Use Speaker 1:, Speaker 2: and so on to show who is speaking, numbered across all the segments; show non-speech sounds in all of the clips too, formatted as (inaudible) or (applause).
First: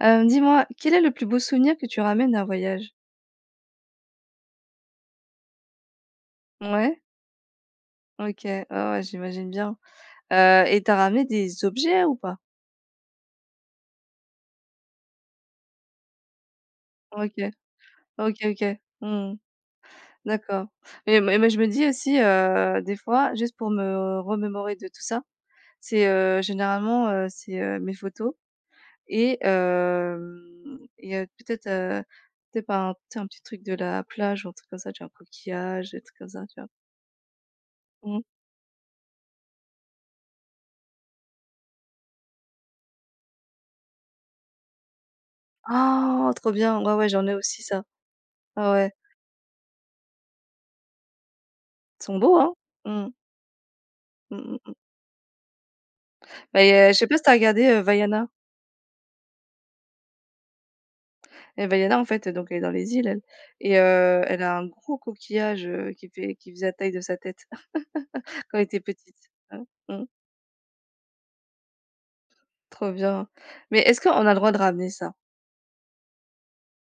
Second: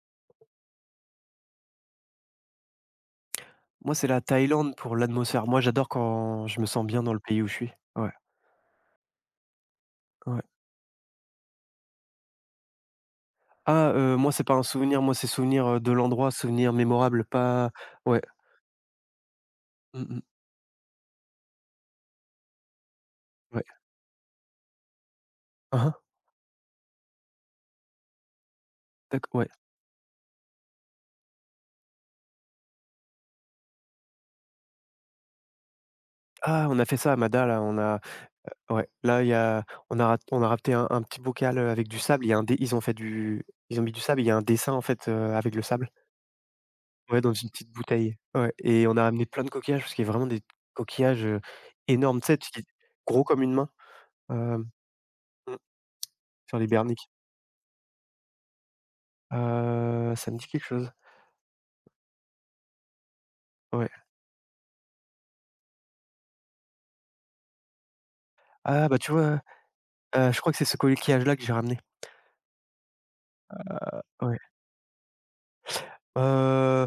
Speaker 1: Dis-moi, quel est le plus beau souvenir que tu ramènes d'un voyage?
Speaker 2: Moi, c'est la Thaïlande pour l'atmosphère. Moi, j'adore quand je me sens
Speaker 1: Ouais?
Speaker 2: bien dans le pays où je suis. Ouais,
Speaker 1: OK. Ouais, ouais, j'imagine bien.
Speaker 2: ouais.
Speaker 1: Et t'as as ramené des objets ou pas?
Speaker 2: Ah, moi, c'est pas un souvenir, moi, c'est souvenir, de l'endroit, souvenir mémorable,
Speaker 1: OK.
Speaker 2: pas ouais,
Speaker 1: OK, OK. Mmh.
Speaker 2: mmh mh,
Speaker 1: D'accord. Mais je me dis aussi, des fois, juste
Speaker 2: ouais.
Speaker 1: pour me remémorer de tout ça,
Speaker 2: Hein, hein,
Speaker 1: c'est, généralement, c'est, mes photos et
Speaker 2: ouais.
Speaker 1: hem et peut-être, peut-être un tu sais, un petit truc de la plage ou un truc comme ça, tu vois? Un coquillage, des trucs comme ça, tu
Speaker 2: Ah,
Speaker 1: vois?
Speaker 2: on a fait ça à Mada, là, on a
Speaker 1: Mmh.
Speaker 2: ouais, là, il y a on a rafté un petit bocal, avec du sable. Il y a un dé ils ont mis du sable. Il y a un dessin, en fait, avec le sable.
Speaker 1: Oh, trop bien! Ouais, ouais,
Speaker 2: Ouais,
Speaker 1: j'en
Speaker 2: dans
Speaker 1: ai
Speaker 2: une
Speaker 1: aussi
Speaker 2: petite
Speaker 1: ça.
Speaker 2: bouteille. Ouais
Speaker 1: Ouais,
Speaker 2: et
Speaker 1: ouais.
Speaker 2: on a amené plein de coquillages parce qu'il y a vraiment des coquillages,
Speaker 1: Ils sont
Speaker 2: énormes, tu sais,
Speaker 1: beaux, hein?
Speaker 2: petits
Speaker 1: Mmh.
Speaker 2: gros comme une main,
Speaker 1: Mmh
Speaker 2: hem,
Speaker 1: mh.
Speaker 2: mmh, sur les
Speaker 1: Mais,
Speaker 2: bernis.
Speaker 1: je sais pas si tu as regardé, Vaiana?
Speaker 2: Ça me dit quelque chose.
Speaker 1: Et Vaiana, en fait, donc elle est dans les îles elle et
Speaker 2: Ouais.
Speaker 1: elle a un gros coquillage, qui faisait la taille de sa tête (laughs) quand elle était
Speaker 2: Ah bah, tu
Speaker 1: petite.
Speaker 2: vois,
Speaker 1: Ouais. Mmh.
Speaker 2: je crois que c'est ce coquillage-là que j'ai ramené.
Speaker 1: Trop bien. Mais est-ce qu'on a le
Speaker 2: Ouais.
Speaker 1: droit de ramener ça?
Speaker 2: Heu,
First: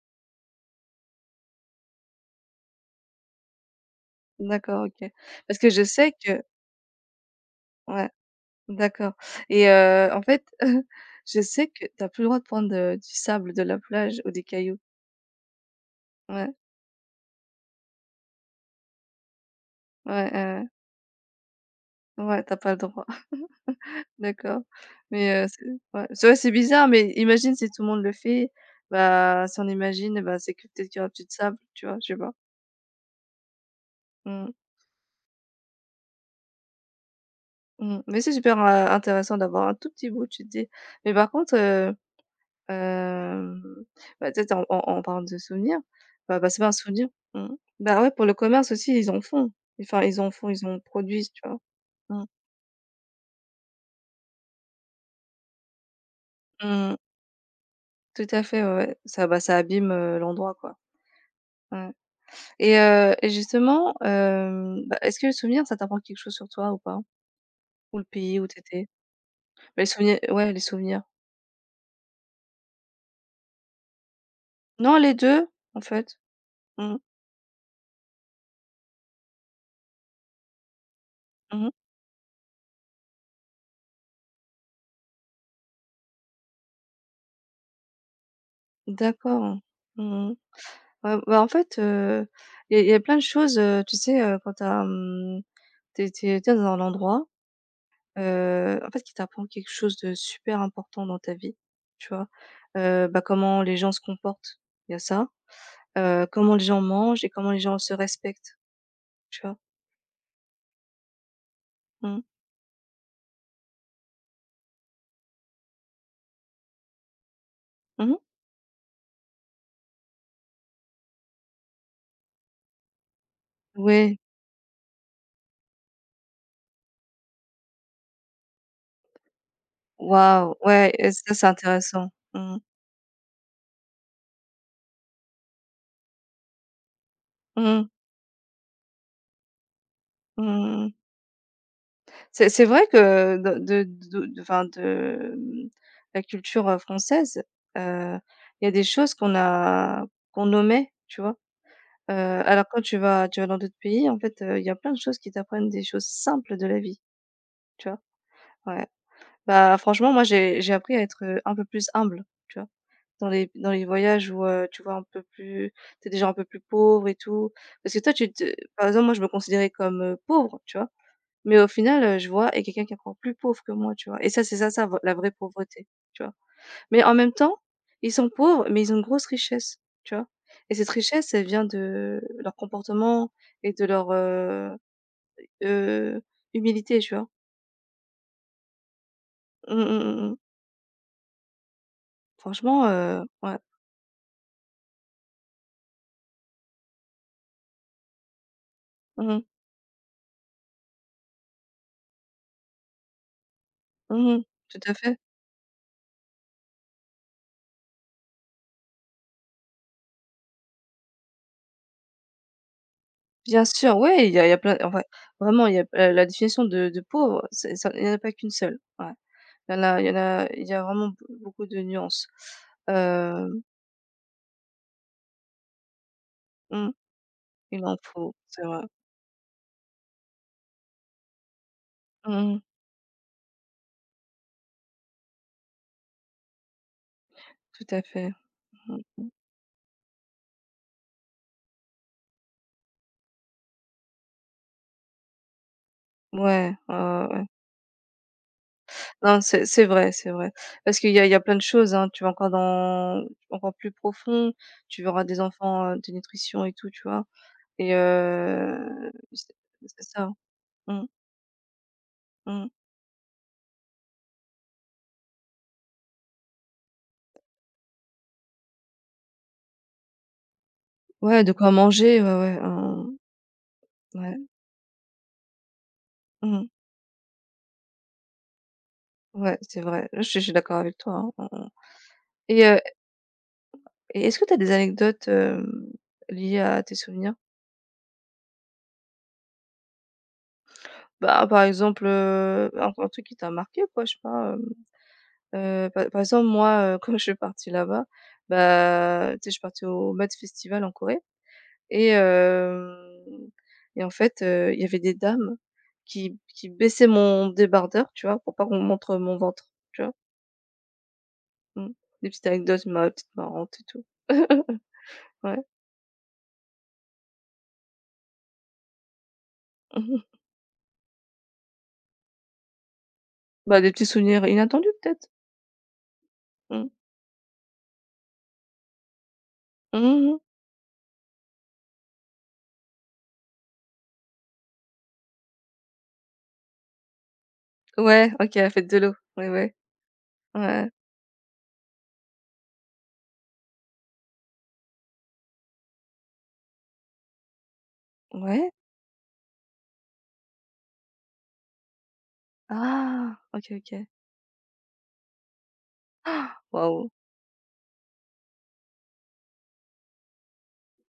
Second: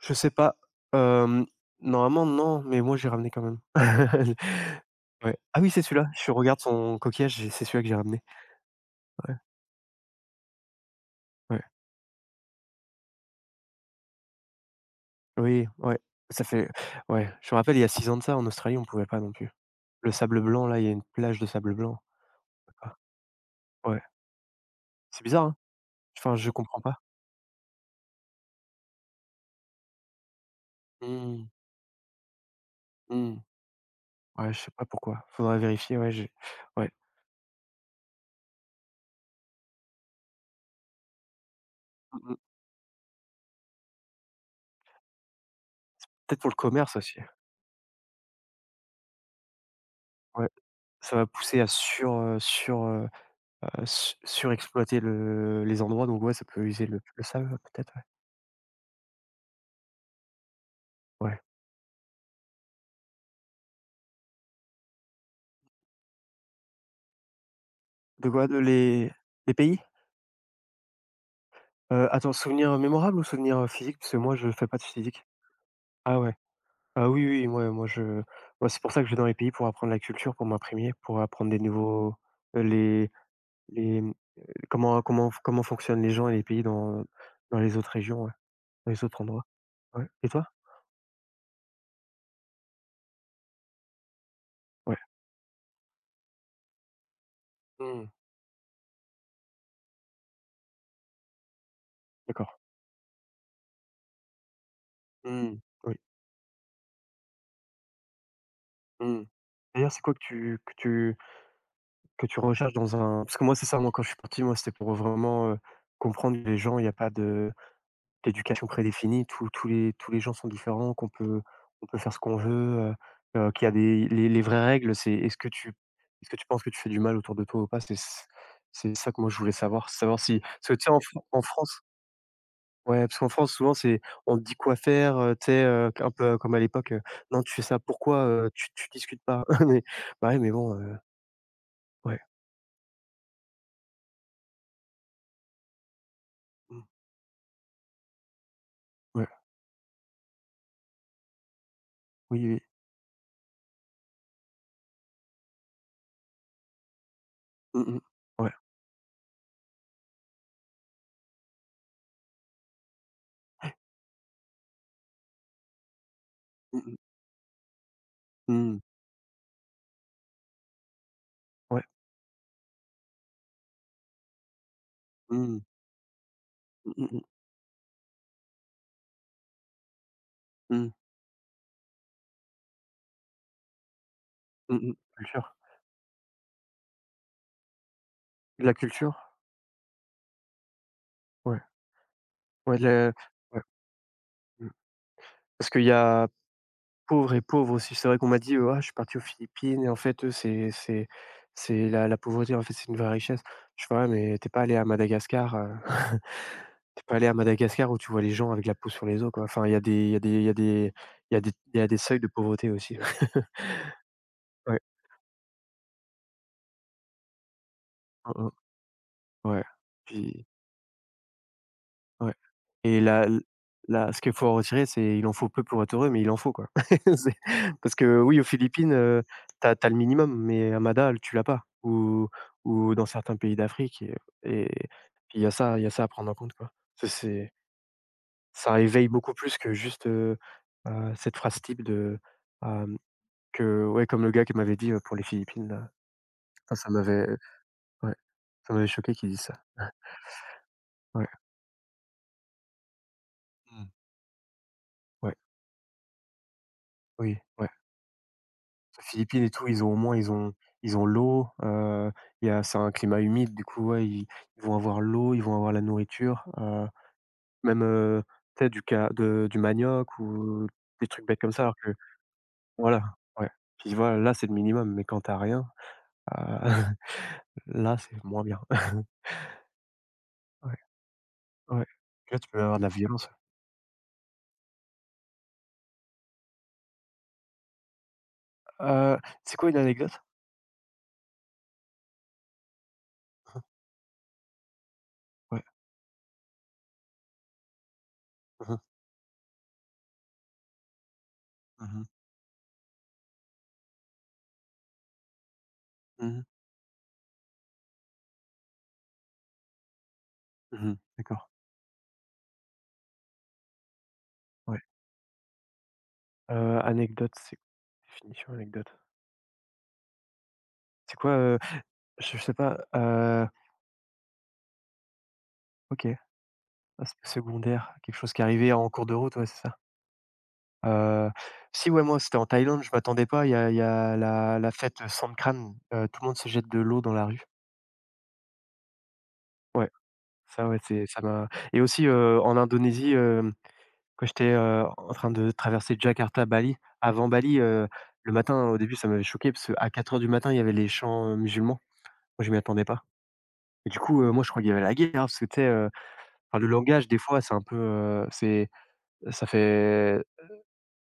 Speaker 2: je sais pas. Hem, Normalement non, mais moi j'ai ramené quand même. (laughs)
Speaker 1: D'accord, OK.
Speaker 2: Ouais.
Speaker 1: Parce
Speaker 2: Ah
Speaker 1: que
Speaker 2: oui, c'est
Speaker 1: je
Speaker 2: celui-là.
Speaker 1: sais
Speaker 2: Je
Speaker 1: que
Speaker 2: regarde son coquillage et c'est celui-là que j'ai
Speaker 1: ouais,
Speaker 2: ramené.
Speaker 1: d'accord et en fait, (laughs) je
Speaker 2: Ouais.
Speaker 1: sais que tu as plus le droit de prendre, du sable de la plage ou des cailloux.
Speaker 2: Oui, ouais. Ça
Speaker 1: Ouais,
Speaker 2: fait ouais, je me rappelle il y a 6 ans de ça en Australie, on pouvait pas non plus. Le
Speaker 1: ouais, ouais,
Speaker 2: sable
Speaker 1: ouais.
Speaker 2: blanc là, il y a une plage de sable blanc.
Speaker 1: Ouais, tu as pas le
Speaker 2: Ah
Speaker 1: droit.
Speaker 2: ouais.
Speaker 1: D'accord,
Speaker 2: C'est
Speaker 1: mais
Speaker 2: bizarre, hein?
Speaker 1: c'est ouais, c'est
Speaker 2: Enfin,
Speaker 1: vrai,
Speaker 2: je
Speaker 1: c'est
Speaker 2: comprends
Speaker 1: bizarre,
Speaker 2: pas.
Speaker 1: mais imagine si tout le monde le fait, bah, si on imagine, bah, c'est que peut-être qu'il y aura plus de
Speaker 2: Mmh,
Speaker 1: sable, tu vois? Je sais pas.
Speaker 2: mmh.
Speaker 1: Mmh,
Speaker 2: Ouais, je sais pas pourquoi. Faudrait vérifier, ouais, j'ai ouais.
Speaker 1: mmh, mais c'est super, intéressant d'avoir un tout petit bout, tu te dis mais par contre,
Speaker 2: Mmh mh.
Speaker 1: hem, bah, peut-être en en parlant de souvenirs, bah
Speaker 2: Peut-être
Speaker 1: bah,
Speaker 2: pour le
Speaker 1: c'est pas un
Speaker 2: commerce
Speaker 1: souvenir.
Speaker 2: aussi.
Speaker 1: Mmh. Bah, ouais, pour le commerce aussi, ils en font. Enfin, ils en
Speaker 2: Ouais,
Speaker 1: font, ils en
Speaker 2: ça va
Speaker 1: produisent, tu vois?
Speaker 2: pousser à
Speaker 1: Mmh.
Speaker 2: surexploiter le les endroits, donc ouais, ça peut user
Speaker 1: Mmh.
Speaker 2: le sable, ouais, peut-être, ouais.
Speaker 1: Tout à fait, ouais, ouais. Ça, bah, ça abîme, l'endroit, quoi.
Speaker 2: Ouais.
Speaker 1: Ouais. Et justement, bah, est-ce que le souvenir, ça t'apprend quelque chose sur toi ou pas? Ou le
Speaker 2: De
Speaker 1: pays
Speaker 2: quoi?
Speaker 1: où
Speaker 2: De
Speaker 1: t'étais.
Speaker 2: les pays?
Speaker 1: Bah, les souvenirs ouais, les souvenirs.
Speaker 2: Attends, souvenir mémorable ou souvenir, physiques? Parce que moi, je fais pas de
Speaker 1: Non, les
Speaker 2: physique.
Speaker 1: 2 en fait.
Speaker 2: Ah ouais.
Speaker 1: Mmh mh.
Speaker 2: Ah oui, oui, moi, c'est pour ça que je vais dans les pays pour apprendre la culture, pour m'imprégner, pour apprendre des
Speaker 1: Mmh.
Speaker 2: nouveaux, heu, les les, mmh, comment fonctionnent les gens et les pays dans les autres régions, ouais, dans les autres endroits.
Speaker 1: D'accord.
Speaker 2: Ouais et
Speaker 1: Mmh mh.
Speaker 2: toi?
Speaker 1: Bah, en fait, il y a plein de choses, tu sais, quand tu as,
Speaker 2: Ouais.
Speaker 1: mmh, tu es dans un endroit,
Speaker 2: Mmh,
Speaker 1: en fait, qui t'apprend quelque chose de super important dans ta vie, tu vois?
Speaker 2: d'accord.
Speaker 1: Bah, comment les gens se comportent, il y a ça,
Speaker 2: Mmh, oui.
Speaker 1: comment les gens mangent et comment les gens se respectent,
Speaker 2: Mmh.
Speaker 1: tu vois?
Speaker 2: D'ailleurs, c'est quoi
Speaker 1: Mmh mh.
Speaker 2: que tu recherches dans un parce que moi, c'est ça, moi, quand je suis parti, moi, c'était pour vraiment, comprendre que les gens. Il y a pas de
Speaker 1: Mmh.
Speaker 2: d'éducation prédéfinie. Tous les gens sont différents, qu'on peut on peut faire ce qu'on veut, qu'il y a des
Speaker 1: Ouais.
Speaker 2: les vraies règles, c'est est-ce que tu penses que tu fais du mal autour de toi ou pas? C'est ça que moi, je voulais savoir. Savoir si
Speaker 1: Waouh,
Speaker 2: parce que tu sais,
Speaker 1: ouais, et ça,
Speaker 2: En
Speaker 1: c'est
Speaker 2: France.
Speaker 1: intéressant! Mmh.
Speaker 2: Ouais, parce qu'en France, souvent, c'est on te dit quoi faire, tu sais, un peu comme à l'époque, «Non, tu fais ça
Speaker 1: Mmh.
Speaker 2: pourquoi? Tu discutes pas». (laughs) Mais bah, ouais,
Speaker 1: Mmh
Speaker 2: mais bon,
Speaker 1: mmh.
Speaker 2: ouais,
Speaker 1: C'est vrai que de enfin de, mmh, la culture,
Speaker 2: mmh,
Speaker 1: française, heu, il y a des choses
Speaker 2: ouais,
Speaker 1: qu'on a qu'on nommait tu vois?
Speaker 2: oui, oui.
Speaker 1: Alors quand tu vas dans d'autres pays, en fait, il y a plein de choses qui t'apprennent des choses simples de la vie, tu
Speaker 2: Mmh
Speaker 1: vois?
Speaker 2: mh. Ouais.
Speaker 1: Ouais. Bah, franchement, moi, j'ai appris à être, un peu plus humble, tu vois? Dans les voyages où, tu vois, un peu plus t'es déjà un peu plus
Speaker 2: Mmh mh.
Speaker 1: pauvre et tout. Parce que toi, tu te
Speaker 2: Mmh.
Speaker 1: par exemple, moi, je me considérais comme, pauvre, tu vois? Mais au
Speaker 2: Ouais.
Speaker 1: final, je vois et quelqu'un qui est encore plus pauvre que moi, tu vois? Et ça, c'est ça la vraie
Speaker 2: Mmh.
Speaker 1: pauvreté, tu vois? Mais
Speaker 2: Mmh
Speaker 1: en
Speaker 2: mh.
Speaker 1: même temps, ils sont pauvres, mais ils ont une grosse richesse, tu vois? Et cette
Speaker 2: Mmh.
Speaker 1: richesse, elle vient de leur comportement et de leur,
Speaker 2: Mmh. Mmh mmh. Culture.
Speaker 1: heu, humilité, tu vois?
Speaker 2: De la culture?
Speaker 1: Mmh, mmh, mmh, mmh.
Speaker 2: Ouais. Ouais, de
Speaker 1: Franchement,
Speaker 2: la
Speaker 1: ouais.
Speaker 2: ouais, mmh. Parce qu'il y a pauvre et pauvre aussi. C'est vrai qu'on m'a dit: «Ah, je suis parti aux
Speaker 1: Mmh mh.
Speaker 2: Philippines et en fait, eux, c'est la pauvreté, en fait, c'est une vraie richesse». Je fais: «Ouais, mais
Speaker 1: Mmh.
Speaker 2: t'es pas allé
Speaker 1: Tout
Speaker 2: à
Speaker 1: à fait.
Speaker 2: Madagascar». T'es pas allé à Madagascar où tu vois les gens avec la peau sur les os, quoi. Enfin, il y a des il y a des il y a des il y a des il y a des seuils de pauvreté aussi.
Speaker 1: Bien
Speaker 2: (laughs)
Speaker 1: sûr, ouais, il y a plein
Speaker 2: Ouais.
Speaker 1: enfin, vraiment, il y a la définition de pauvre, c'est ça il n'y en a pas qu'une
Speaker 2: Mmh
Speaker 1: seule, ouais.
Speaker 2: mh. Ouais.
Speaker 1: Il y en a il y en
Speaker 2: Puis
Speaker 1: a il y a vraiment b beaucoup de nuances.
Speaker 2: ouais et
Speaker 1: Hem,
Speaker 2: là, ce qu'il faut en retirer, c'est il en faut peu pour être heureux, mais il en faut, quoi.
Speaker 1: mmh,
Speaker 2: (laughs) C'est
Speaker 1: il
Speaker 2: Parce
Speaker 1: en
Speaker 2: que
Speaker 1: faut,
Speaker 2: oui, aux
Speaker 1: c'est vrai.
Speaker 2: Philippines, t'as as le minimum, mais à Mada, tu l'as pas
Speaker 1: Mmh.
Speaker 2: ou dans certains pays d'Afrique et puis il y a ça à prendre en compte, quoi. Ça, c'est
Speaker 1: Tout à fait.
Speaker 2: ça éveille
Speaker 1: Mmh.
Speaker 2: beaucoup plus que juste, cette phrase type de, Que ouais, comme le gars qui m'avait dit, pour les Philippines là. Enfin,
Speaker 1: Ouais,
Speaker 2: ça
Speaker 1: ouais, ouais,
Speaker 2: m'avait
Speaker 1: ouais.
Speaker 2: ouais, ça m'avait choqué qu'il
Speaker 1: Non,
Speaker 2: dise ça.
Speaker 1: c'est vrai, c'est vrai. Parce qu'il y a
Speaker 2: Ouais.
Speaker 1: il y a plein de choses, hein, tu vas encore dans encore
Speaker 2: Mmh.
Speaker 1: plus profond, tu verras
Speaker 2: Ouais,
Speaker 1: des enfants, dénutrition et tout, tu vois?
Speaker 2: oui, ouais.
Speaker 1: Et
Speaker 2: Les Philippines et tout, ils ont au
Speaker 1: c'est
Speaker 2: moins
Speaker 1: ça.
Speaker 2: ils
Speaker 1: Mmh,
Speaker 2: ont l'eau, il y a
Speaker 1: mmh.
Speaker 2: c'est un climat humide, du coup, ouais, ils vont avoir l'eau, ils vont avoir la nourriture, même, tu sais, du ca de du manioc ou des trucs bêtes
Speaker 1: Ouais,
Speaker 2: comme
Speaker 1: de
Speaker 2: ça,
Speaker 1: quoi
Speaker 2: alors que
Speaker 1: manger, ouais, ouais,
Speaker 2: voilà,
Speaker 1: hein,
Speaker 2: ouais. Puis voilà, là,
Speaker 1: ouais.
Speaker 2: c'est le minimum, mais quand tu as rien, heu,
Speaker 1: Mmh.
Speaker 2: (laughs) là, c'est moins bien.
Speaker 1: Ouais, c'est vrai. Je suis
Speaker 2: Ouais,
Speaker 1: d'accord avec toi, hein. Mmh mh.
Speaker 2: ouais. Là, tu peux
Speaker 1: Et
Speaker 2: avoir
Speaker 1: heu,
Speaker 2: de la violence.
Speaker 1: et est-ce que tu as des anecdotes, liées à tes souvenirs?
Speaker 2: Heu, c'est quoi une anecdote?
Speaker 1: Bah, par exemple, un truc qui t'a marqué quoi, je sais pas,
Speaker 2: Ouais.
Speaker 1: par exemple moi, (laughs) quand je suis partie là-bas,
Speaker 2: Mmh mh.
Speaker 1: bah, tu sais, je suis partie au Met Festival en Corée
Speaker 2: Mmh
Speaker 1: et
Speaker 2: mh.
Speaker 1: et en fait, il y avait des dames
Speaker 2: Mmh
Speaker 1: qui
Speaker 2: mh.
Speaker 1: qui baissaient mon débardeur, tu vois? Pour pas qu'on montre mon ventre, tu vois?
Speaker 2: Mmh mh. D'accord.
Speaker 1: Mmh. Des petites anecdotes ma petites marrantes et tout.
Speaker 2: Ouais,
Speaker 1: (laughs) Ouais.
Speaker 2: anecdote, c'est définition anecdote. C'est quoi, je sais pas,
Speaker 1: Bah, des petits souvenirs inattendus peut-être?
Speaker 2: OK,
Speaker 1: Mmh.
Speaker 2: ah, s secondaire, quelque chose qui est arrivé en cours de route, ouais, c'est ça.
Speaker 1: Mmh mh.
Speaker 2: Heu, si, ouais, moi, c'était en Thaïlande, je m'attendais pas, il y a la fête, Songkran, tout le monde se jette de l'eau dans la rue.
Speaker 1: Ouais, OK, la fête de l'eau. Ouais, ouais.
Speaker 2: Ouais,
Speaker 1: Ouais,
Speaker 2: ça, ouais,
Speaker 1: ouais.
Speaker 2: c'est ça m'a et aussi, en Indonésie, quand j'étais, en train de traverser Jakarta, Bali, avant Bali, le matin,
Speaker 1: Ouais?
Speaker 2: au début, ça m'avait choqué parce qu'à 4 heures du matin, il y avait les chants, musulmans. Moi, je m'y attendais pas.
Speaker 1: Ah, OK,
Speaker 2: Et du
Speaker 1: OK!
Speaker 2: coup, moi, je crois qu'il y avait la guerre, hein, parce que tu sais, enfin le langage
Speaker 1: Waouh!
Speaker 2: des fois c'est un peu, c'est ça fait,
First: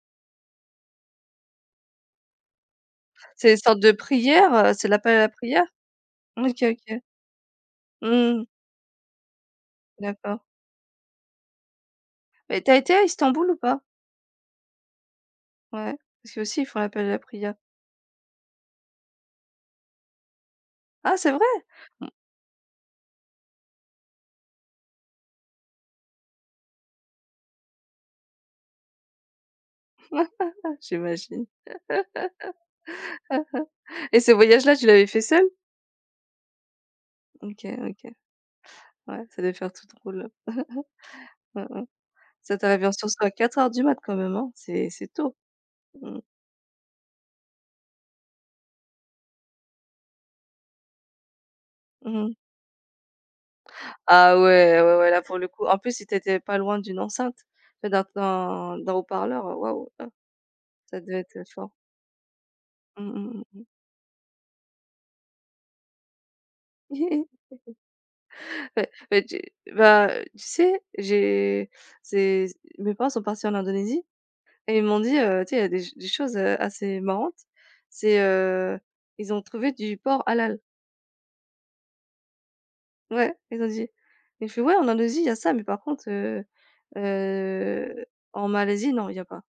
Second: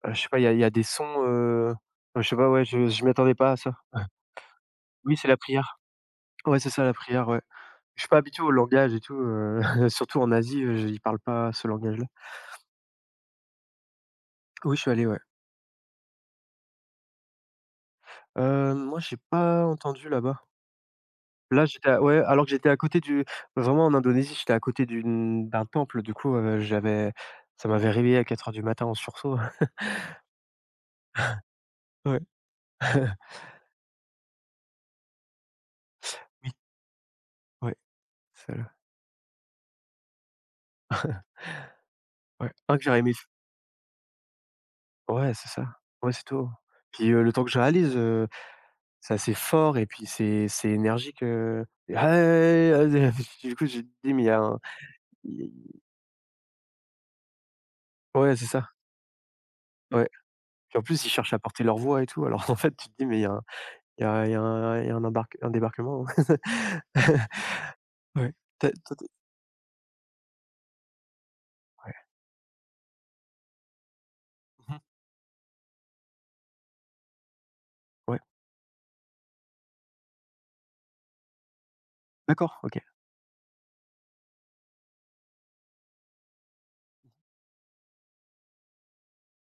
Speaker 2: je sais pas, il y a des sons, je sais pas, ouais, je m'y attendais
Speaker 1: C'est
Speaker 2: pas
Speaker 1: une
Speaker 2: à ça.
Speaker 1: sorte de prière, c'est l'appel
Speaker 2: Oui,
Speaker 1: à la
Speaker 2: c'est la
Speaker 1: prière?
Speaker 2: prière. Ouais,
Speaker 1: OK,
Speaker 2: c'est ça la
Speaker 1: OK.
Speaker 2: prière, ouais. Je suis pas habitué
Speaker 1: Mmh,
Speaker 2: au langage et tout, (laughs) surtout en
Speaker 1: d'accord.
Speaker 2: Asie, ils parlent pas ce langage-là.
Speaker 1: Mais tu as été à Istanbul ou pas?
Speaker 2: Oui, je suis allé, ouais.
Speaker 1: Ouais, parce qu'eux aussi, ils font l'appel à la prière.
Speaker 2: Moi, j'ai pas entendu là-bas.
Speaker 1: Ah, c'est vrai?
Speaker 2: Là, j'étais à ouais, alors que j'étais à côté du vraiment en Indonésie, j'étais à côté d'un temple, du coup, j'avais ça m'avait réveillé à 4 heures du matin en sursaut. (laughs)
Speaker 1: Ah, j'imagine.
Speaker 2: Ouais.
Speaker 1: Et ce voyage-là, tu l'avais fait seule?
Speaker 2: Oui,
Speaker 1: OK,
Speaker 2: ouais,
Speaker 1: OK.
Speaker 2: c'est
Speaker 1: Ouais, ça devait faire tout drôle. Mmh mh.
Speaker 2: Ouais,
Speaker 1: Ça
Speaker 2: un que
Speaker 1: t'arrive en
Speaker 2: j'ai
Speaker 1: sûr,
Speaker 2: aimé f
Speaker 1: soit à 4:00 du mat quand même, hein? C'est
Speaker 2: ouais,
Speaker 1: tôt.
Speaker 2: c'est ça. Ouais,
Speaker 1: Mmh.
Speaker 2: c'est tout. Puis, le temps que je réalise, c'est assez fort et puis c'est énergique, (laughs)
Speaker 1: Mmh mh.
Speaker 2: du coup, tu te dis: «Mais il y
Speaker 1: Ah
Speaker 2: a un»
Speaker 1: ouais, ouais, ouais, là pour le
Speaker 2: il-
Speaker 1: coup en plus si t'étais pas loin d'une enceinte, d'un
Speaker 2: ouais, c'est ça,
Speaker 1: d'un haut-parleur, waouh, ah
Speaker 2: ouais. Puis en
Speaker 1: ça
Speaker 2: plus, ils
Speaker 1: devait
Speaker 2: cherchent
Speaker 1: être
Speaker 2: à porter
Speaker 1: fort.
Speaker 2: leur voix et tout, alors (laughs) en fait, tu te dis:
Speaker 1: Mmh
Speaker 2: «Mais
Speaker 1: mh, mmh.
Speaker 2: il y a un embarque, un débarquement». (laughs) Ouais.
Speaker 1: (laughs)
Speaker 2: Tu
Speaker 1: Ouais,
Speaker 2: toi, tu
Speaker 1: mais tu bah, tu sais, j'ai
Speaker 2: ouais.
Speaker 1: c'est mes parents sont partis en Indonésie et
Speaker 2: Mmh.
Speaker 1: ils m'ont dit, tu sais, il y a des ch des choses, assez marrantes.
Speaker 2: Ouais.
Speaker 1: C'est, ils ont trouvé du porc halal.
Speaker 2: D'accord, OK,
Speaker 1: Ouais, ils ont dit. Et je fais: «Ouais, en Indonésie, il y a ça, mais par contre, heu, en Malaisie, non, il y a pas».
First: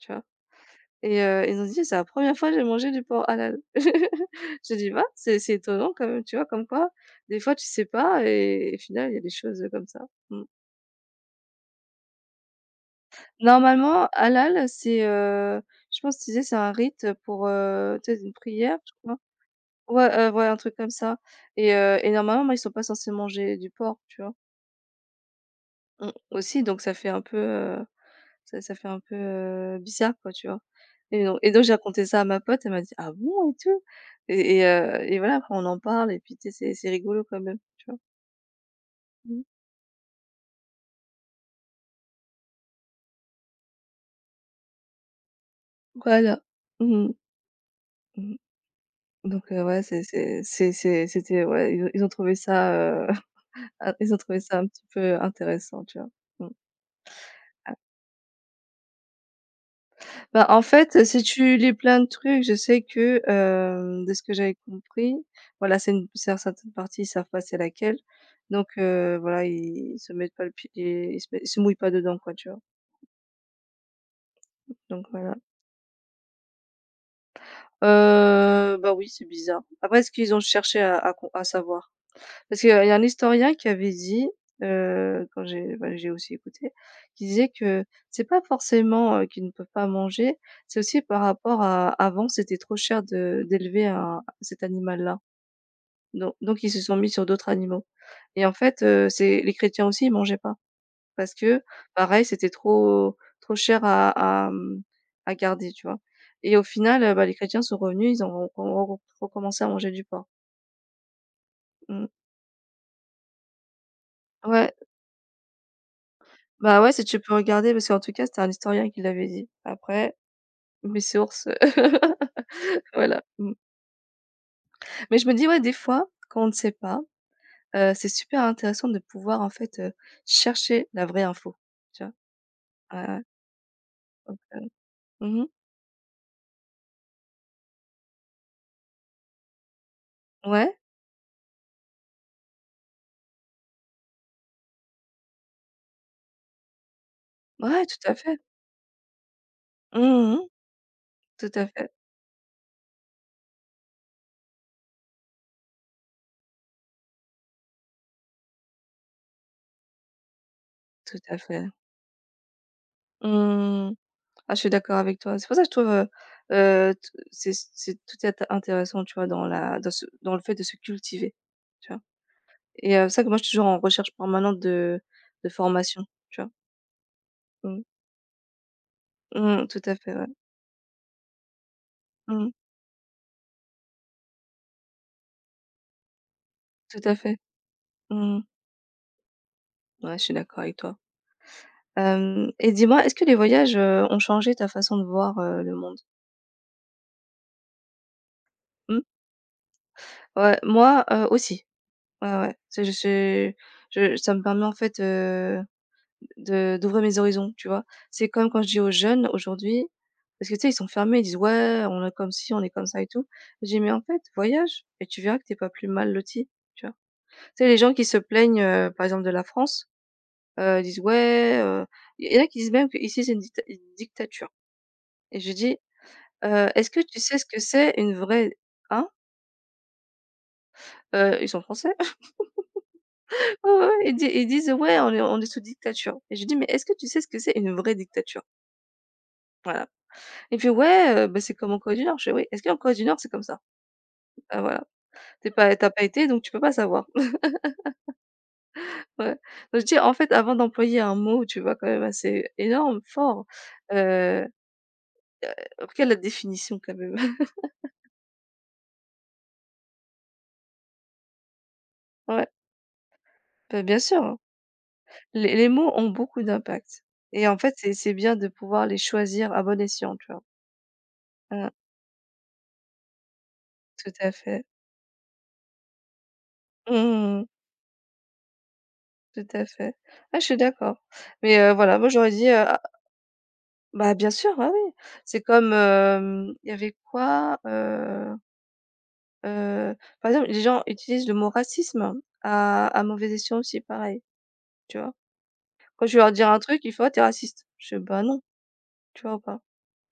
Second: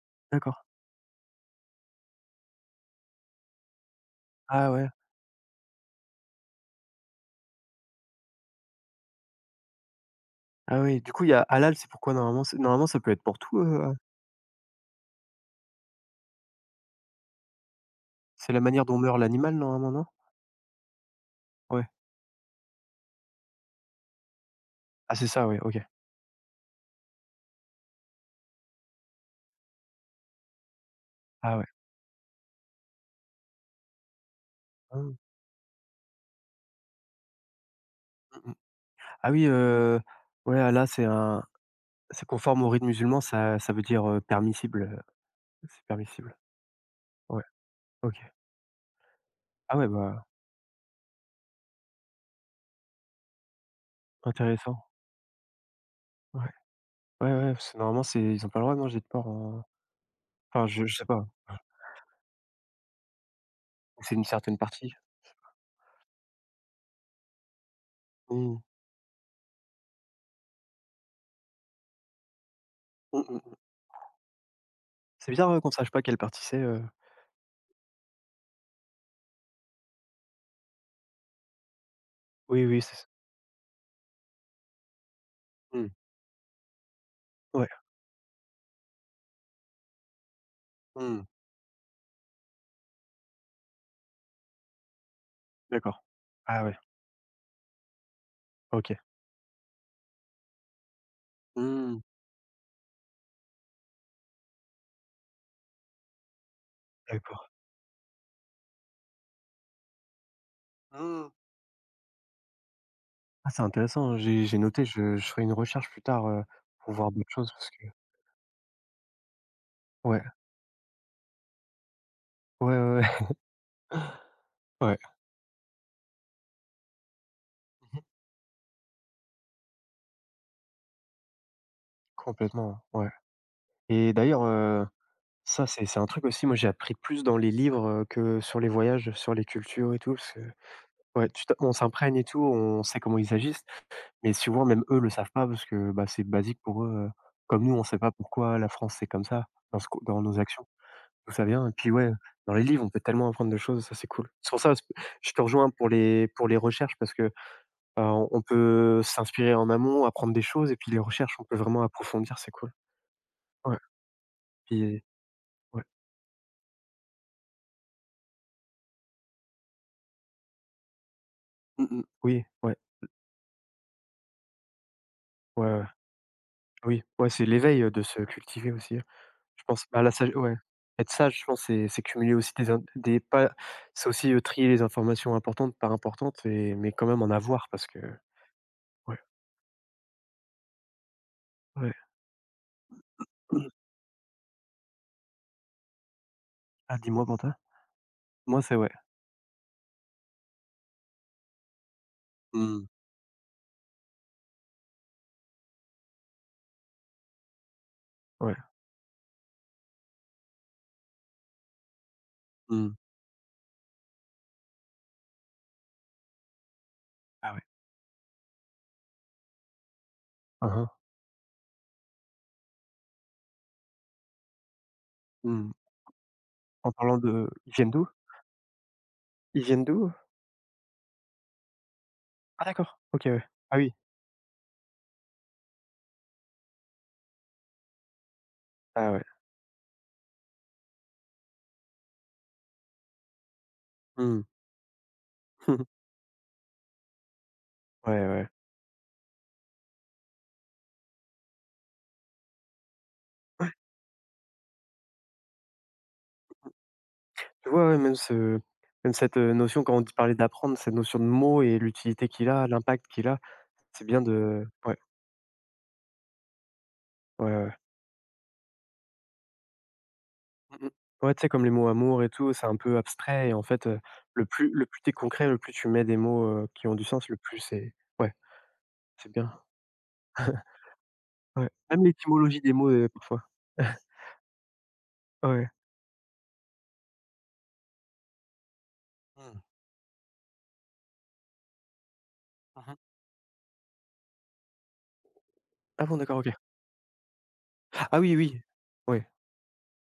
Speaker 1: Tu vois?
Speaker 2: d'accord.
Speaker 1: Et ils ont dit: «C'est la 1re fois que j'ai mangé du porc halal». (laughs)
Speaker 2: Ah
Speaker 1: J'ai
Speaker 2: ouais.
Speaker 1: dit: «Bah, c'est étonnant quand même», tu vois? Comme quoi, des fois tu sais pas et au final il y a des choses, comme ça. Mmh.
Speaker 2: Ah oui, du coup, il y a halal, c'est pourquoi normalement c'est normalement, ça peut être pour tout,
Speaker 1: Normalement, halal, c'est, je pense, que tu disais c'est un rite, pour, tu sais, une
Speaker 2: c'est la
Speaker 1: prière,
Speaker 2: manière
Speaker 1: je
Speaker 2: dont
Speaker 1: crois.
Speaker 2: meurt l'animal normalement, non?
Speaker 1: Ouais, ouais, un truc comme ça
Speaker 2: Ouais.
Speaker 1: et normalement, moi, ils sont pas censés manger du porc, tu vois?
Speaker 2: Ah, c'est ça, ouais, OK.
Speaker 1: Mmh, aussi donc ça fait un peu, ça fait un peu, bizarre quoi, tu vois? Et donc et
Speaker 2: Ah
Speaker 1: donc
Speaker 2: ouais.
Speaker 1: j'ai raconté ça à ma pote, elle m'a dit: «Ah bon?» et tout et
Speaker 2: Mmh. Mmh
Speaker 1: et voilà, après on en parle et puis tu sais, c'est rigolo quand même, tu vois?
Speaker 2: mmh. Ah
Speaker 1: Mmh.
Speaker 2: oui, ouais, là, c'est un c'est conforme au rite musulman, ça ça veut dire, permissible, c'est permissible.
Speaker 1: Voilà. Mmh mh.
Speaker 2: Ouais, OK.
Speaker 1: Mmh. Donc
Speaker 2: Ah
Speaker 1: ouais,
Speaker 2: ouais,
Speaker 1: c'est
Speaker 2: bah,
Speaker 1: c'est c'est c'est c'était ouais, ils ont trouvé ça, heu, (laughs) ils ont trouvé ça un
Speaker 2: intéressant.
Speaker 1: petit peu intéressant, tu vois?
Speaker 2: Ouais.
Speaker 1: Mmh.
Speaker 2: Ouais, ouais, parce que normalement, c'est ils ont pas le droit de manger de porc en
Speaker 1: Bah, en
Speaker 2: enfin, je
Speaker 1: fait,
Speaker 2: sais
Speaker 1: si
Speaker 2: pas,
Speaker 1: tu lis plein de trucs, je sais que, de
Speaker 2: c'est
Speaker 1: ce
Speaker 2: une
Speaker 1: que j'avais
Speaker 2: certaine partie.
Speaker 1: compris, voilà, c'est une c'est un certaines parties, ils savent pas c'est laquelle,
Speaker 2: Mmh.
Speaker 1: donc voilà, ils se mettent pas le pied ils se met ils se mouillent pas dedans, quoi, tu vois?
Speaker 2: Mmh mh.
Speaker 1: Donc
Speaker 2: C'est
Speaker 1: voilà.
Speaker 2: bizarre, qu'on sache pas quelle partie c'est,
Speaker 1: Bah, oui, c'est bizarre. Après, est-ce qu'ils ont cherché à con à savoir? Parce
Speaker 2: Oui,
Speaker 1: qu'il y a
Speaker 2: oui, c'est
Speaker 1: un
Speaker 2: ça.
Speaker 1: historien qui avait dit, quand j'ai
Speaker 2: Mmh.
Speaker 1: bah, j'ai aussi écouté, qui disait
Speaker 2: Ouais.
Speaker 1: que c'est pas forcément, qu'ils ne peuvent pas manger, c'est aussi par
Speaker 2: Mmh.
Speaker 1: rapport à avant, c'était trop cher de d'élever un cet animal-là.
Speaker 2: D'accord.
Speaker 1: Donc
Speaker 2: Ah
Speaker 1: ils
Speaker 2: ouais,
Speaker 1: se sont mis sur d'autres animaux et en fait,
Speaker 2: OK.
Speaker 1: c'est les chrétiens aussi, ils mangeaient pas parce que
Speaker 2: Mmh.
Speaker 1: pareil, c'était trop cher à mmh, à garder, tu vois? Et au final, bah, les
Speaker 2: D'accord.
Speaker 1: chrétiens sont revenus, ils ont recommencé à manger du porc.
Speaker 2: Mmh.
Speaker 1: Mmh.
Speaker 2: Ah, c'est intéressant, hein, j'ai
Speaker 1: Ouais.
Speaker 2: noté, je ferai une recherche plus tard,
Speaker 1: Bah, ouais,
Speaker 2: pour
Speaker 1: si
Speaker 2: voir
Speaker 1: tu
Speaker 2: d'autres
Speaker 1: peux
Speaker 2: choses parce
Speaker 1: regarder
Speaker 2: que
Speaker 1: parce qu'en tout cas, c'était un historien qui l'avait dit. Après,
Speaker 2: ouais.
Speaker 1: mes sources,
Speaker 2: Ouais,
Speaker 1: (laughs)
Speaker 2: ouais,
Speaker 1: voilà,
Speaker 2: ouais.
Speaker 1: mmh.
Speaker 2: Ouais. (laughs)
Speaker 1: Mais je me dis, ouais, des fois, quand on ne sait pas, c'est super intéressant de pouvoir, en fait, chercher la vraie info, tu vois?
Speaker 2: Complètement,
Speaker 1: Ouais,
Speaker 2: ouais
Speaker 1: ouais,
Speaker 2: et
Speaker 1: ouais.
Speaker 2: d'ailleurs,
Speaker 1: Mmh.
Speaker 2: ça, c'est un truc aussi, moi j'ai appris plus dans les livres, que sur les voyages, sur les cultures et tout parce que
Speaker 1: Ouais,
Speaker 2: ouais, tu t'im on s'imprègne et tout, on sait comment ils agissent, mais souvent même eux le savent pas parce que, bah, c'est basique pour eux, comme nous, on
Speaker 1: ouais,
Speaker 2: sait
Speaker 1: tout
Speaker 2: pas
Speaker 1: à fait.
Speaker 2: pourquoi la France c'est comme ça dans ce qu'on dans
Speaker 1: Mmh
Speaker 2: nos
Speaker 1: mmh.
Speaker 2: actions, d'où ça
Speaker 1: Tout à
Speaker 2: vient et
Speaker 1: fait,
Speaker 2: puis ouais, dans les livres, on peut tellement apprendre de choses, ça c'est cool. C'est pour ça s je te rejoins pour les recherches parce que, bah, on peut s'inspirer en amont, apprendre des choses et puis les
Speaker 1: tout
Speaker 2: recherches,
Speaker 1: à
Speaker 2: on peut
Speaker 1: fait.
Speaker 2: vraiment approfondir, c'est cool. Ouais,
Speaker 1: Mmh. Ah, je suis d'accord
Speaker 2: puis
Speaker 1: avec toi. C'est pour ça que je
Speaker 2: ouais.
Speaker 1: trouve, t c'est tout est intéressant, tu vois, dans la dans le fait de se cultiver,
Speaker 2: Mmh
Speaker 1: tu vois?
Speaker 2: mh. Oui, ouais,
Speaker 1: Et c'est ça que moi, je suis toujours en recherche permanente de
Speaker 2: ouais, ouais,
Speaker 1: formation, tu vois?
Speaker 2: oui, ouais, c'est
Speaker 1: Mmh.
Speaker 2: l'éveil, de se cultiver aussi, je
Speaker 1: Mmh, tout
Speaker 2: pense.
Speaker 1: à
Speaker 2: Bah, la
Speaker 1: fait, ouais.
Speaker 2: sage ouais, être sage, je pense, c'est cumuler aussi
Speaker 1: Mmh,
Speaker 2: des in des pas trier les informations importantes, par importantes et mais
Speaker 1: tout
Speaker 2: quand
Speaker 1: à
Speaker 2: même en
Speaker 1: fait.
Speaker 2: avoir parce que
Speaker 1: Mmh.
Speaker 2: ouais,
Speaker 1: Ouais, je suis d'accord avec toi.
Speaker 2: ouais.
Speaker 1: Hem et dis-moi, est-ce que les voyages,
Speaker 2: (clears throat)
Speaker 1: ont changé ta façon de voir, le monde?
Speaker 2: Ah, dis-moi panta. Moi, c'est ouais.
Speaker 1: Mmh? Ouais, moi, aussi. Ouais, ouais, ouais. C'est
Speaker 2: Mmh.
Speaker 1: je suis je ça me permet en fait, de d'ouvrir mes horizons, tu vois? C'est comme
Speaker 2: Ouais.
Speaker 1: quand je dis aux jeunes aujourd'hui parce que tu sais, ils sont fermés, ils disent: «Ouais, on est comme ci, on est comme
Speaker 2: Mmh.
Speaker 1: ça et tout». J'ai dis: «Mais en fait, voyage et tu verras que t'es pas plus mal loti». Tu vois? Tu
Speaker 2: Ah ouais.
Speaker 1: sais, les gens qui se plaignent, par exemple de la France,
Speaker 2: Hein, hein.
Speaker 1: disent: «Ouais, il y en a qui disent même qu'ici c'est une dicta une dictature et je
Speaker 2: Mmh.
Speaker 1: dis: est-ce
Speaker 2: En
Speaker 1: que
Speaker 2: parlant
Speaker 1: tu sais ce
Speaker 2: de,
Speaker 1: que
Speaker 2: ils viennent
Speaker 1: c'est
Speaker 2: d'où?
Speaker 1: une vraie» hein?
Speaker 2: Ils viennent d'où?
Speaker 1: Ils sont français. (laughs)
Speaker 2: Ah d'accord, OK, ouais.
Speaker 1: Ouais,
Speaker 2: Ah
Speaker 1: ouais,
Speaker 2: oui.
Speaker 1: ouais, ils di ils disent: «Ouais, on est sous dictature» et je dis: «Mais est-ce que tu sais ce que c'est une vraie dictature?»
Speaker 2: Ah ouais.
Speaker 1: Voilà. Il me «Ouais, bah, c'est comme en Corée du Nord». Je fais: «Oui, est-ce qu'en Corée du Nord c'est comme ça?»
Speaker 2: Mmh.
Speaker 1: Bah, voilà, tu
Speaker 2: (laughs)
Speaker 1: pas été donc tu peux pas savoir. (laughs)
Speaker 2: Ouais, ouais.
Speaker 1: Ouais. Donc je dis: «En fait, avant d'employer un mot, tu vois, quand même assez énorme, fort, euh, Quelle regarde la définition quand même».
Speaker 2: Tu vois, ouais, même cette, notion, quand on dit parler d'apprendre, cette notion de mot et l'utilité
Speaker 1: Ouais,
Speaker 2: qu'il a, l'impact qu'il a,
Speaker 1: bah, bien
Speaker 2: c'est bien
Speaker 1: sûr, hein.
Speaker 2: de ouais,
Speaker 1: Les mots ont beaucoup d'impact
Speaker 2: ouais,
Speaker 1: et
Speaker 2: ouais.
Speaker 1: en
Speaker 2: Ouais.
Speaker 1: fait, c'est bien de pouvoir les choisir à bon escient, tu vois?
Speaker 2: Mmh mh. Ouais, tu sais, comme
Speaker 1: Mmh,
Speaker 2: les mots amour et tout, c'est un peu abstrait et en fait,
Speaker 1: tout à fait.
Speaker 2: le plus t'es concret, le plus tu mets des mots, qui ont
Speaker 1: Mmh
Speaker 2: du sens, le
Speaker 1: mmh.
Speaker 2: plus c'est ouais, c'est
Speaker 1: Tout
Speaker 2: bien.
Speaker 1: à fait. Ah, je suis
Speaker 2: (laughs)
Speaker 1: d'accord mais
Speaker 2: Ouais,
Speaker 1: voilà,
Speaker 2: même
Speaker 1: moi, j'aurais dit,
Speaker 2: l'étymologie des
Speaker 1: ah
Speaker 2: mots, parfois.
Speaker 1: bah,
Speaker 2: (laughs)
Speaker 1: bien sûr, ah oui, c'est
Speaker 2: Ouais.
Speaker 1: comme, il y avait quoi?
Speaker 2: Mmh.
Speaker 1: Heu, par exemple, les gens utilisent le mot racisme à
Speaker 2: Mmh.
Speaker 1: mauvais escient aussi, pareil, tu vois?
Speaker 2: Ah
Speaker 1: Quand je
Speaker 2: bon,
Speaker 1: vais leur
Speaker 2: d'accord,
Speaker 1: dire
Speaker 2: OK.
Speaker 1: un truc, ils font: «Ah, tu raciste». Je fais:
Speaker 2: Ah
Speaker 1: «Bah,
Speaker 2: oui,
Speaker 1: non»,
Speaker 2: oui.
Speaker 1: tu
Speaker 2: Ouais.
Speaker 1: vois ou pas?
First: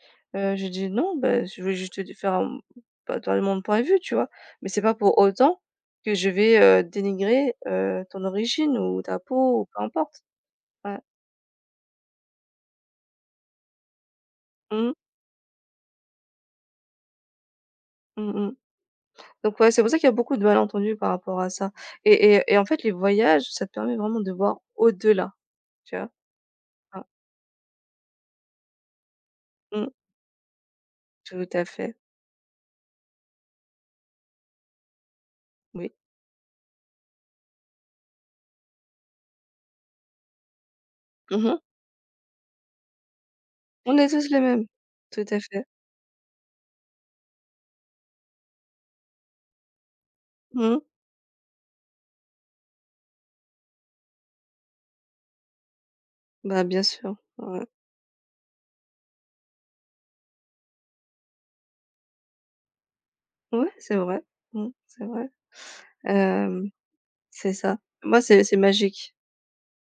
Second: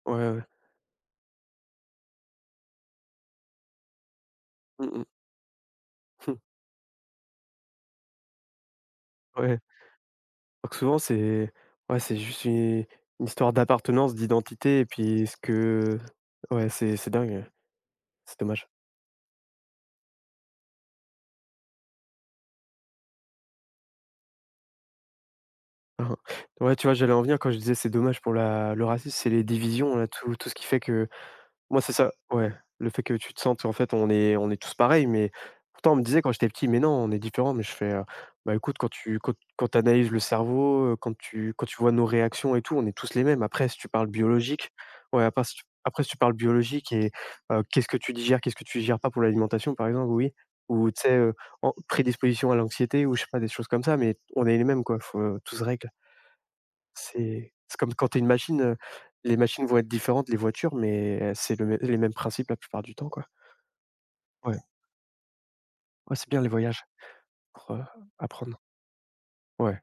Speaker 2: Ouais, ouais.
Speaker 1: J'ai dit: «Non, ben je veux juste te di faire un bah, donner mon point de vue», tu vois? Mais c'est
Speaker 2: Mmh
Speaker 1: pas
Speaker 2: mh.
Speaker 1: pour autant que je vais,
Speaker 2: (laughs)
Speaker 1: dénigrer, ton origine ou ta
Speaker 2: Ouais.
Speaker 1: peau ou peu importe.
Speaker 2: Donc
Speaker 1: Ouais.
Speaker 2: souvent, c'est ouais, c'est juste une histoire d'appartenance, d'identité et
Speaker 1: Mmh,
Speaker 2: puis ce que ouais, c'est dingue,
Speaker 1: mmh
Speaker 2: c'est
Speaker 1: mh.
Speaker 2: dommage. (laughs)
Speaker 1: Donc ouais, c'est pour ça qu'il y a beaucoup de malentendus par rapport à ça et et en fait, les voyages, ça te permet vraiment de voir au-delà, tu vois?
Speaker 2: Ouais, tu vois,
Speaker 1: Ah,
Speaker 2: j'allais en venir quand je disais c'est dommage pour la le racisme, c'est les
Speaker 1: mmh,
Speaker 2: divisions, là, tout ce qui fait que...
Speaker 1: tout à
Speaker 2: Moi, c'est
Speaker 1: fait,
Speaker 2: ça, ouais. Le fait que tu te sentes en fait, on est tous pareils, mais
Speaker 1: oui.
Speaker 2: pourtant on me disait quand j'étais petit: «Mais non, on est différents», mais je fais, «Bah, écoute, quand quand tu analyses le cerveau,
Speaker 1: Mmh.
Speaker 2: quand tu vois nos réactions et tout, on est tous les mêmes. Après si tu
Speaker 1: On
Speaker 2: parles
Speaker 1: est tous les mêmes.
Speaker 2: biologique». Ouais,
Speaker 1: Tout à fait.
Speaker 2: après si tu parles biologique et qu'est-ce que tu digères, qu'est-ce que tu digères pas pour l'alimentation par exemple, oui,
Speaker 1: Mmh.
Speaker 2: ou tu sais, en prédisposition à l'anxiété ou je sais pas, des choses comme ça, mais on est les mêmes quoi, faut, tout se règle.
Speaker 1: Bah, bien sûr, ouais.
Speaker 2: C'est comme quand tu es une machine, les machines vont être différentes, les voitures, mais c'est le mê les mêmes principes la plupart du temps, quoi.
Speaker 1: Ouais, c'est vrai.
Speaker 2: Ouais.
Speaker 1: Mmh, c'est vrai.
Speaker 2: Ouais, c'est bien les
Speaker 1: Hem,
Speaker 2: voyages
Speaker 1: c'est
Speaker 2: pour,
Speaker 1: ça. Moi, c'est
Speaker 2: apprendre.
Speaker 1: magique.
Speaker 2: Ouais.